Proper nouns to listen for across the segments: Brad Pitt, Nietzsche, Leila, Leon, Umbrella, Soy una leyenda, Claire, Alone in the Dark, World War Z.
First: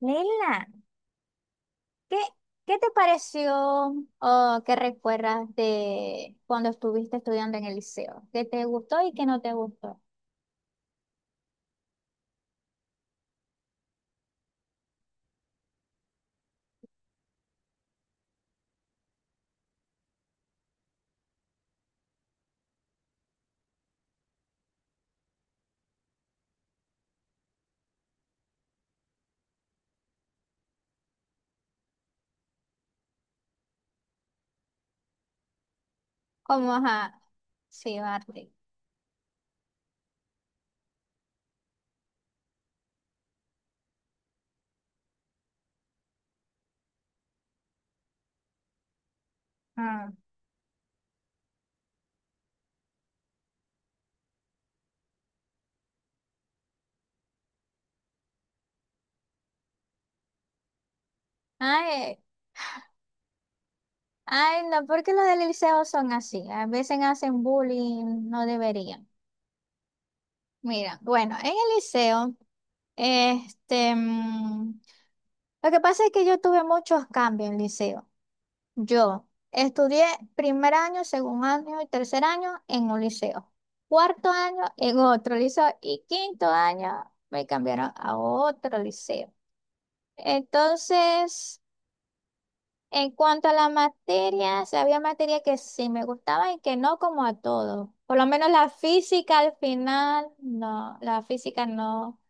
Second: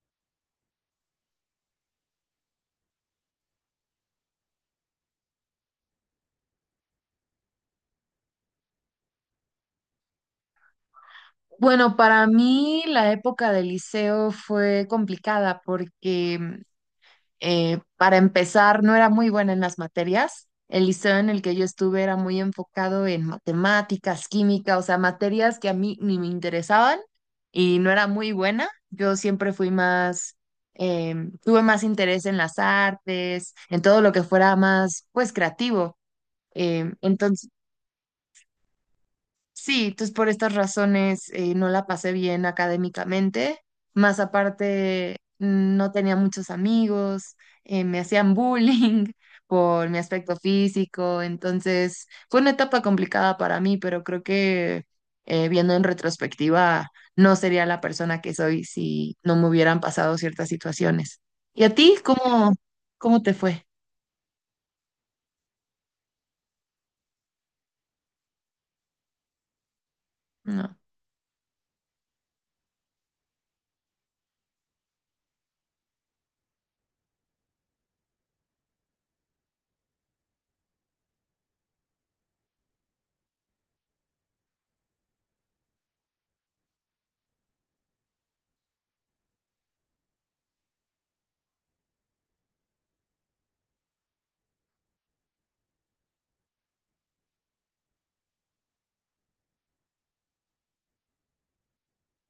Leila, ¿qué, ¿qué te pareció o qué recuerdas de cuando estuviste estudiando en el liceo? ¿Qué te gustó y qué no te gustó? Bueno, para mí la época del liceo fue complicada porque para empezar no era muy buena en las materias. El liceo en el que yo estuve era muy enfocado en matemáticas, química, o sea, materias que a mí ni me interesaban y no era muy buena. Yo siempre fui más, eh, tuve más interés en las artes, en todo lo que fuera más, pues, creativo. ¿Como ajá? Entonces Sí, arte. sí, entonces por estas razones no la pasé bien académicamente, más aparte no tenía muchos amigos, me hacían bullying por mi Ah, aspecto físico, entonces fue una etapa complicada para mí, pero creo que viendo en retrospectiva no sería la persona que soy si no me hubieran pasado ciertas situaciones. ¿Y a ti ay, cómo te fue? ay, no, porque los del liceo son así. A veces hacen bullying, no deberían. No. Mira, bueno, en el liceo, este, mm, lo que pasa es que yo tuve muchos cambios en el liceo. Yo estudié primer año, segundo año y tercer año en un liceo. Cuarto año en otro liceo y quinto año me cambiaron a otro liceo. Entonces, en cuanto a la materia, sí había materia que sí me gustaba y que no, como a todos. Por lo menos la física, al final no, la física no.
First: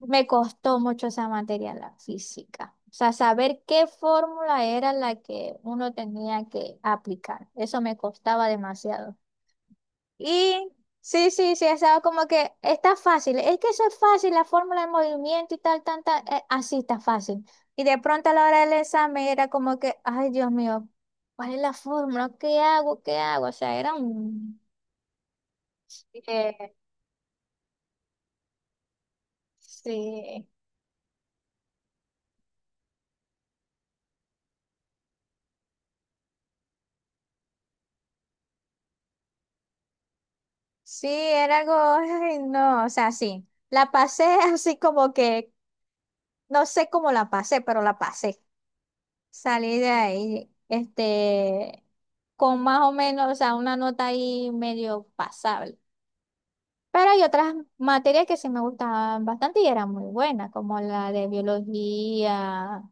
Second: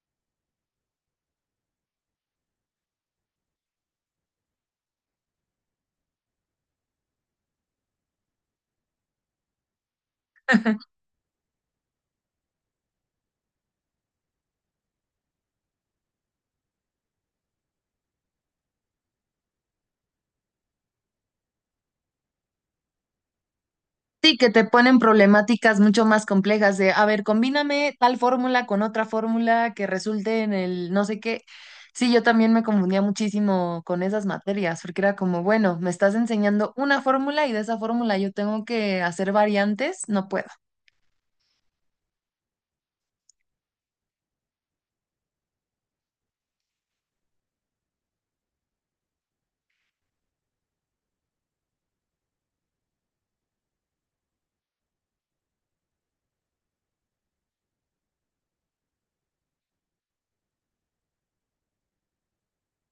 Me costó mucho esa materia, la física. O sea, saber qué fórmula era la que uno tenía que aplicar. Eso me costaba demasiado. Y sí, estaba como que está fácil. Es que eso es fácil, la fórmula de movimiento y tal, tal, tal. Así está fácil. Y de pronto a la hora del examen era como que, ay, Dios mío, ¿cuál es la fórmula? ¿Qué hago? ¿Qué hago? O sea, era Sí, que un... te ponen problemáticas mucho más eh, complejas de, a ver, combíname tal fórmula con otra fórmula que resulte sí. en el no sé qué. Sí, yo también me confundía muchísimo con esas materias, porque era como, bueno, me estás enseñando una fórmula y de esa fórmula yo tengo que hacer variantes, no puedo. Sí, era algo, ay, no, o sea, sí, la pasé así como que, no sé cómo la pasé, pero la pasé. Salí de ahí, con más o menos, o sea, una nota ahí medio pasable. Pero hay otras materias que sí me gustaban bastante y eran muy buenas, como la de biología,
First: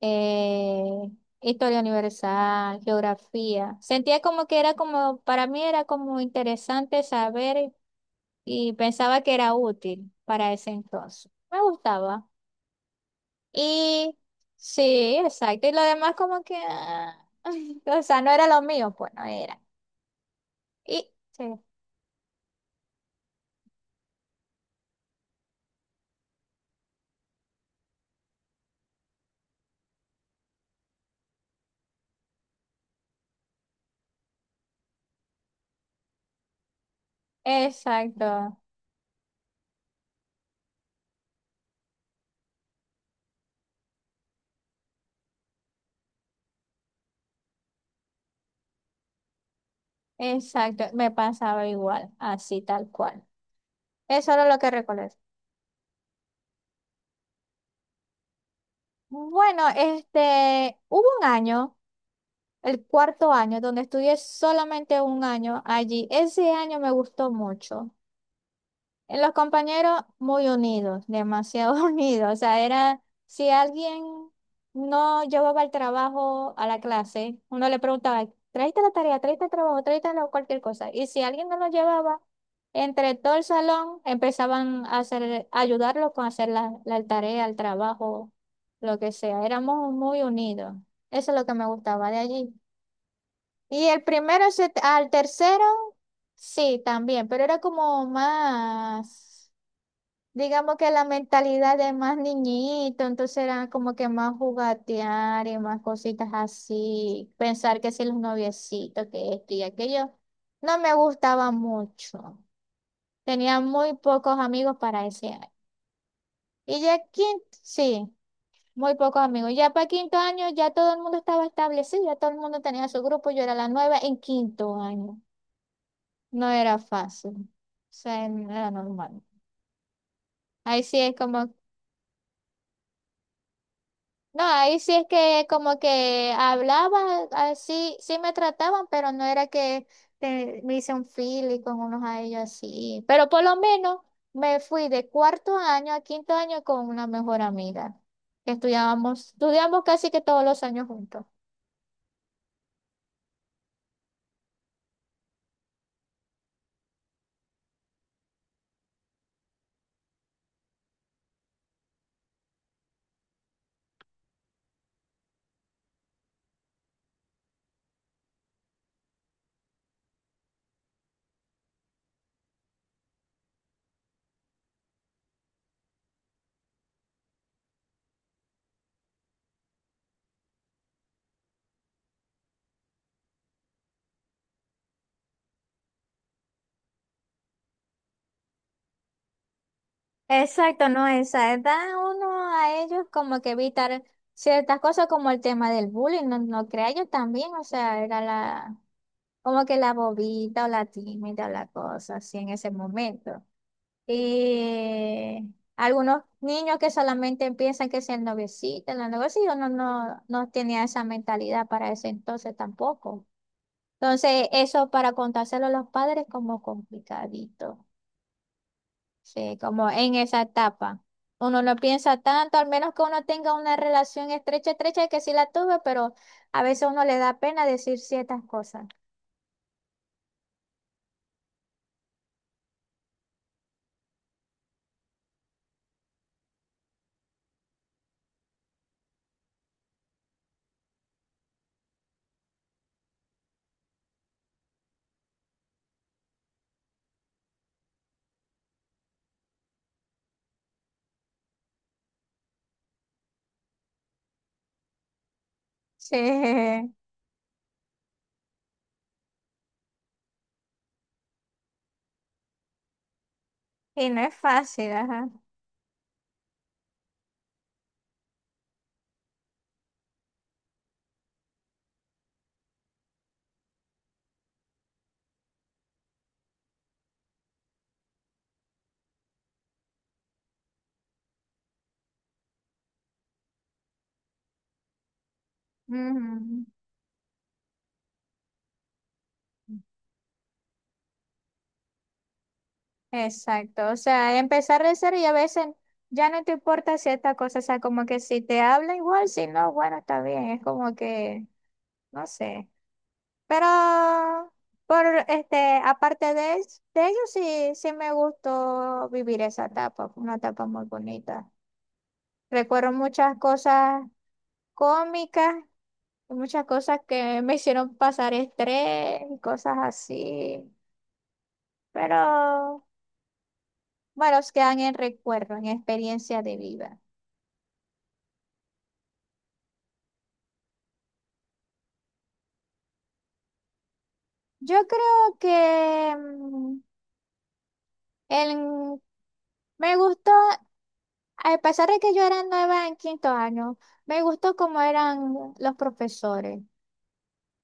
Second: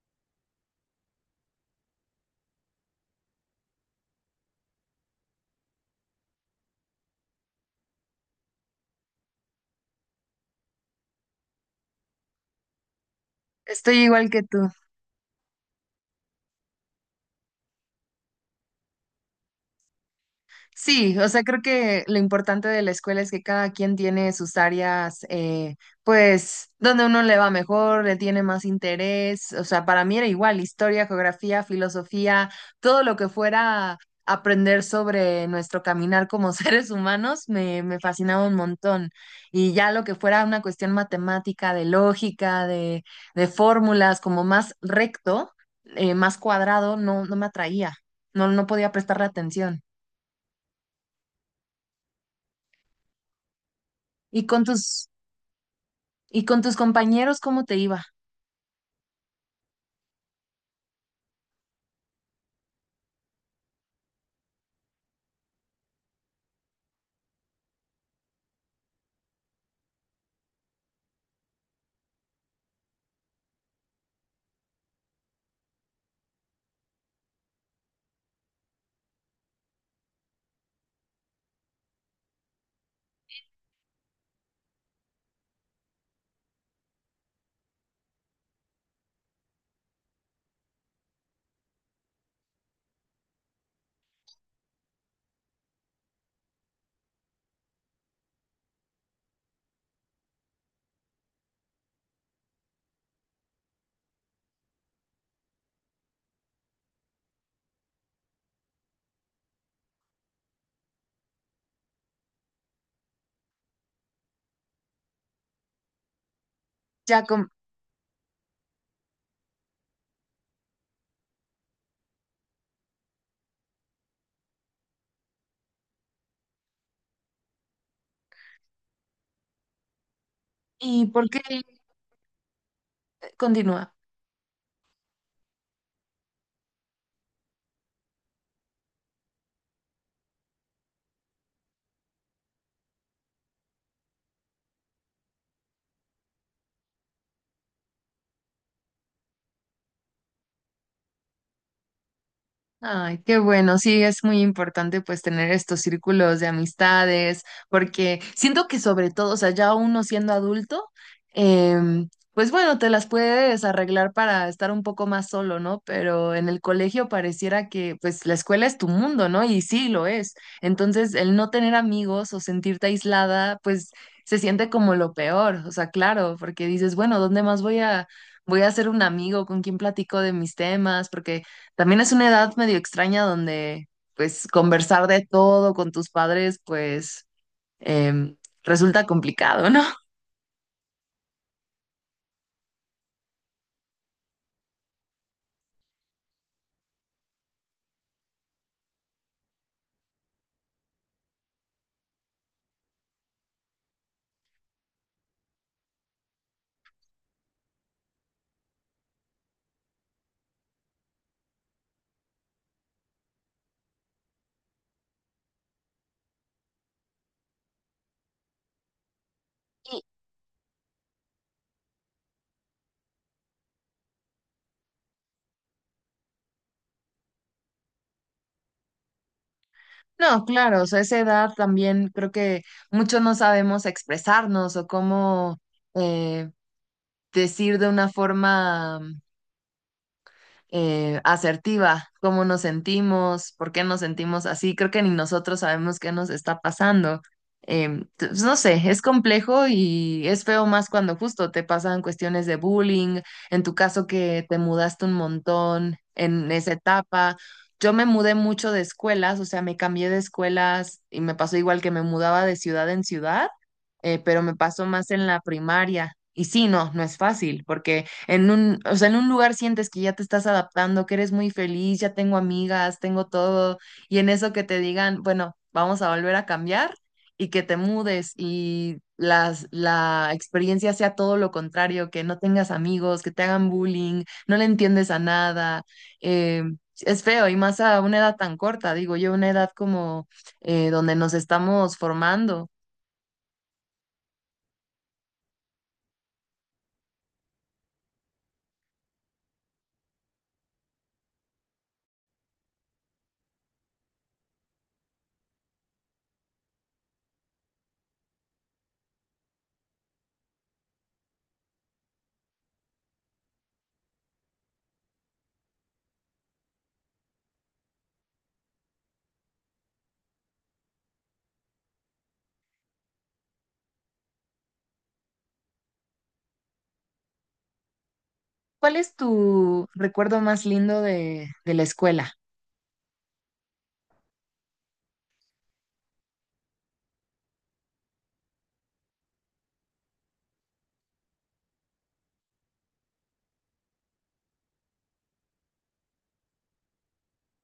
eh, historia universal, geografía. Sentía como que era como, para mí era como interesante saber. Y pensaba que era útil para ese entonces. Me gustaba. Estoy Y igual que tú. sí, exacto. Y lo demás como que, ah, o sea, no era lo mío, pues no era. Y Sí, o sea, sí, creo que lo importante de la escuela es que cada quien tiene sus áreas, pues, donde uno le va mejor, le tiene más interés. O sea, para mí era igual, historia, geografía, filosofía, todo lo que fuera aprender sobre nuestro caminar como seres humanos, me fascinaba un exacto, montón. Y ya lo que fuera una cuestión matemática, de lógica, de fórmulas, como más recto, más cuadrado, no, no me atraía, no, no podía prestarle atención. exacto. Me pasaba igual, así tal cual. Eso era ¿Y lo con que recuerdo. Tus compañeros cómo te iba? Bueno, hubo un año, el cuarto año, donde estudié solamente un año allí. Ese año me gustó mucho. En los compañeros muy unidos, demasiado unidos. O sea, era si alguien no llevaba el trabajo a la clase, uno le preguntaba, tráete la tarea, tráete el trabajo, cualquier cosa. Y si alguien no lo llevaba, entre todo el salón empezaban a hacer, a ayudarlo con hacer la tarea, el trabajo, lo que sea. Éramos muy unidos. Eso es lo que me gustaba de allí. Y al tercero, sí, también, pero era como más. Digamos que la mentalidad de más niñito, entonces era como que más jugatear y más cositas así, pensar que si los noviecitos, que esto y aquello, no me gustaba mucho. Tenía muy pocos amigos para ese año. Y ya Ya con, quinto, sí, muy pocos amigos. Ya para quinto año ya todo el mundo estaba establecido, ya todo el mundo tenía su grupo, yo era la nueva en quinto año. No era fácil, o sea, no era normal. Ahí sí ¿y es por qué como continúa? no, ahí sí es que como que hablaba, así sí sí me trataban, pero no era que me hice un y con unos a ellos así. Pero por lo menos me fui de cuarto año a quinto año con una mejor amiga. Que estudiamos casi que todos los años juntos. Ay, qué bueno, sí, es muy importante pues tener estos círculos de amistades, porque siento que sobre todo, o sea, ya uno siendo adulto, em, pues bueno, te las puedes arreglar para estar un poco más solo, ¿no? Pero en el colegio pareciera que pues la escuela es tu mundo, ¿no? Y sí lo es. Entonces, el no tener amigos o sentirte aislada, pues se siente como lo peor, o sea, claro, porque dices, bueno, ¿dónde más voy a... Voy a hacer un amigo con quien platico de mis temas, porque también es una edad medio extraña donde, pues, conversar de todo con tus padres, pues, em, resulta complicado, ¿no? Exacto, no, esa edad. Uno a ellos como que evitar ciertas cosas como el tema del bullying, no, no crea yo también, o sea, era la como que la bobita o la tímida o la cosa así en ese momento. Y algunos niños que solamente piensan que es el noviecito, no, no, no tenía esa mentalidad para ese entonces tampoco. Entonces, eso para contárselo a los padres como complicadito, sí, como en esa etapa. Uno no piensa tanto, al menos que uno tenga una relación estrecha, estrecha, que sí la tuve, pero a veces uno le da pena decir ciertas cosas. No, claro, o sea, esa edad también creo que muchos no sabemos expresarnos o cómo eh, decir de una forma asertiva, cómo nos sentimos, por qué nos sentimos así. Creo que ni nosotros sabemos qué nos está pasando. Pues, no sé, es complejo y es feo más cuando justo te pasan cuestiones de bullying, en tu caso que te mudaste un montón en esa Sí, etapa. Yo me mudé mucho de escuelas, o sea, me cambié de escuelas y me pasó igual que me mudaba de ciudad en ciudad, y no es pero me pasó fácil, más en ajá. la primaria. Y sí, no, no es fácil, porque en un, o sea, en un lugar sientes que ya te estás adaptando, que eres muy feliz, ya tengo amigas, tengo todo, y en eso que te digan, bueno, vamos a volver a cambiar y que te mudes y la experiencia sea todo lo contrario, que no tengas amigos, que te hagan bullying, no le entiendes a nada, Ujú. eh, es feo y más a una edad tan corta, digo yo, una edad como donde nos estamos formando. Exacto, o sea, empezar de cero y a veces ya no te importa cierta cosa, o sea, como que si te habla igual, si no, bueno, está bien, es como que, no sé, pero por este, aparte de, de ello, sí, sí me gustó vivir esa etapa, fue una etapa muy bonita. Recuerdo muchas cosas cómicas, y muchas cosas que me hicieron pasar estrés y cosas así, pero bueno, quedan en recuerdo, en experiencia de vida. ¿Cuál es tu recuerdo más lindo de la escuela? Yo creo que el- me gustó, a pesar de que yo era nueva en quinto año, me gustó cómo eran los profesores.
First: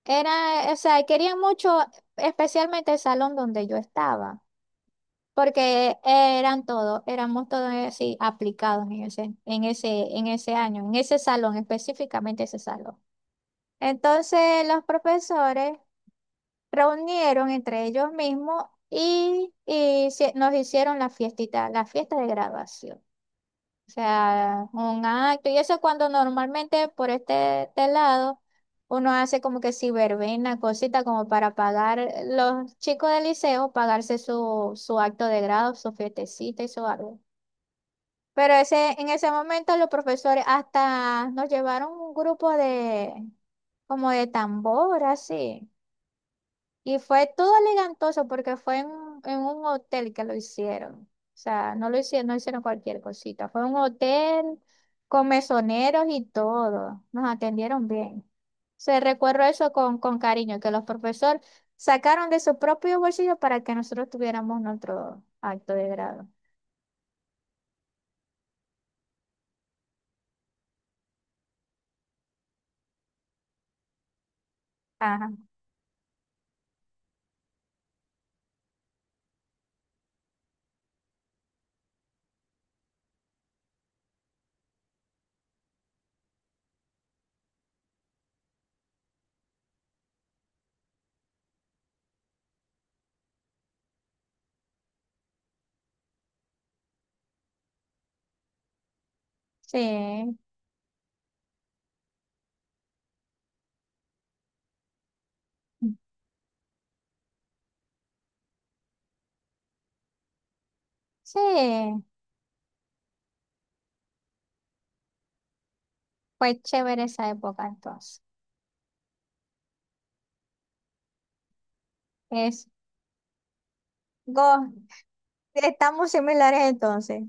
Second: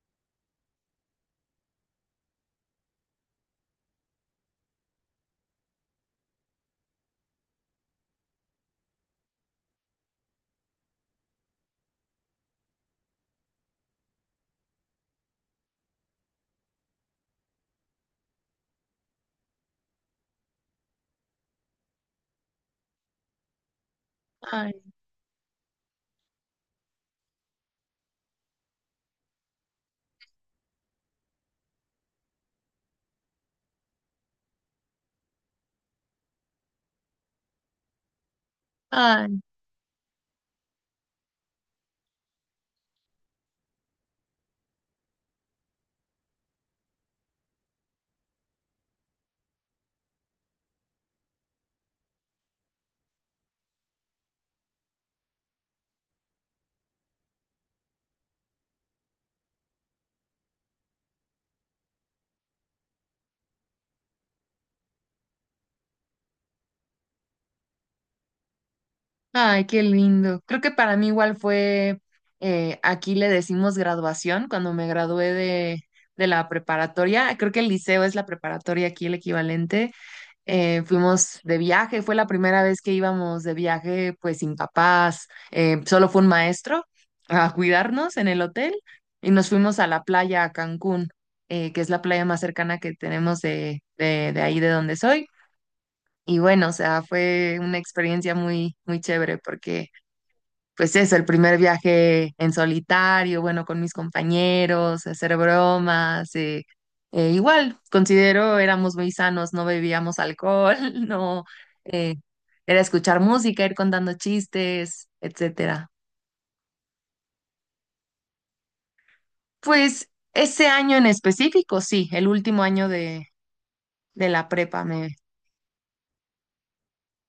Era, o sea, querían mucho, especialmente el salón donde yo estaba, porque eran todos, éramos todos así aplicados en ese año, en ese salón, específicamente ese salón. Entonces, los profesores reunieron entre ellos mismos nos hicieron la fiestita, la fiesta de graduación. O sea, Ay, un acto. Y eso es cuando normalmente por este lado uno hace como que si verbena, cosita como para pagar los chicos del liceo, pagarse su acto de grado, su fiestecita y su algo. Pero ese, en ese ay. momento los profesores hasta nos llevaron un grupo de como de tambor, así. Y fue todo elegantoso porque en un hotel que lo hicieron. O sea, no lo hicieron, no hicieron cualquier cosita. Fue un hotel con mesoneros y todo. Nos atendieron bien. Se recuerdo eso con cariño, que los profesores sacaron de su propio bolsillo para que nosotros tuviéramos nuestro acto de grado. Ay, qué lindo. Creo que para mí igual fue, aquí le decimos graduación, cuando me Ajá. gradué de la preparatoria, creo que el liceo es la preparatoria aquí el equivalente, fuimos de viaje, fue la primera vez que íbamos de viaje pues sin papás, solo fue un maestro a cuidarnos en el hotel y nos fuimos a la playa a Cancún, que es la playa más cercana que tenemos de ahí de donde soy. Y bueno, o sea, fue una experiencia muy chévere porque Sí, pues eso, el primer viaje en solitario, bueno, con mis compañeros, hacer bromas, igual, considero éramos muy sanos, no bebíamos alcohol, no, sí, eh, era escuchar música, ir contando chistes, etcétera. fue chévere esa época entonces. Pues ese año en específico, sí, el último Es, año de la go, prepa estamos similares entonces.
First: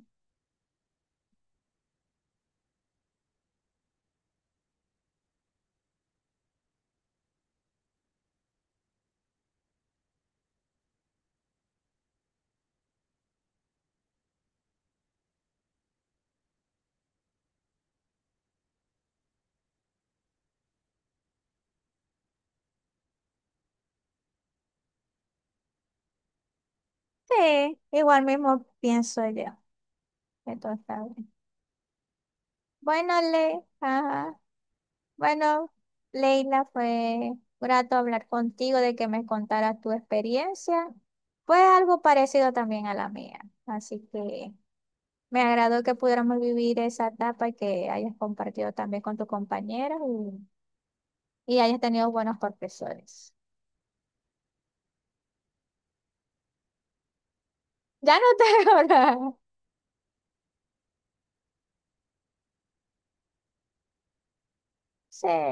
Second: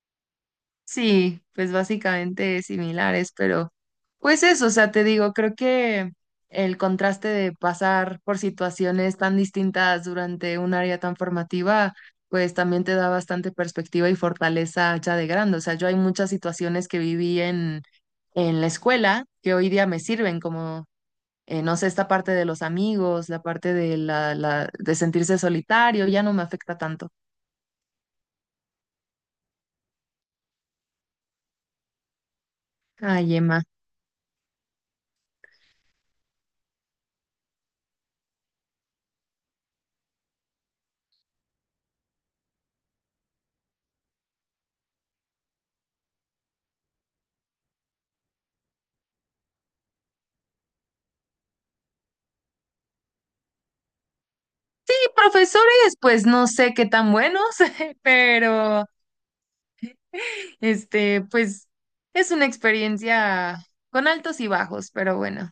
sí, pues básicamente similares, pero pues eso, o sea, te digo, creo que el contraste de pasar por situaciones tan distintas durante un área tan formativa, pues también te da bastante perspectiva y fortaleza ya de grande. O sea, yo hay muchas situaciones que viví en la escuela que hoy día me sirven, como, no sé, esta parte de los amigos, la parte de, de sentirse solitario, ya no me afecta tanto. Sí, igual mismo pienso yo. Que todo está bien. Bueno, Ay, Le, Emma. ajá. Bueno, Leila, fue grato hablar contigo de que me contaras tu experiencia. Fue algo parecido también a la mía. Así que me agradó que pudiéramos vivir esa etapa y que hayas compartido también con tus compañeros y hayas tenido buenos profesores. Profesores, pues no sé qué tan buenos, Ya no te pero ahora. este, pues es una experiencia con altos y bajos, pero Sí, bueno,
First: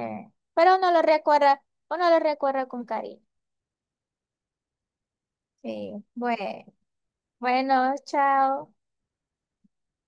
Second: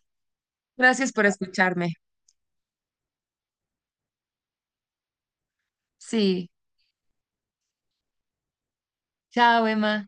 pero gracias por escucharme. uno lo recuerda con cariño. Sí, Sí, bueno. Bueno, chao. chao, Emma.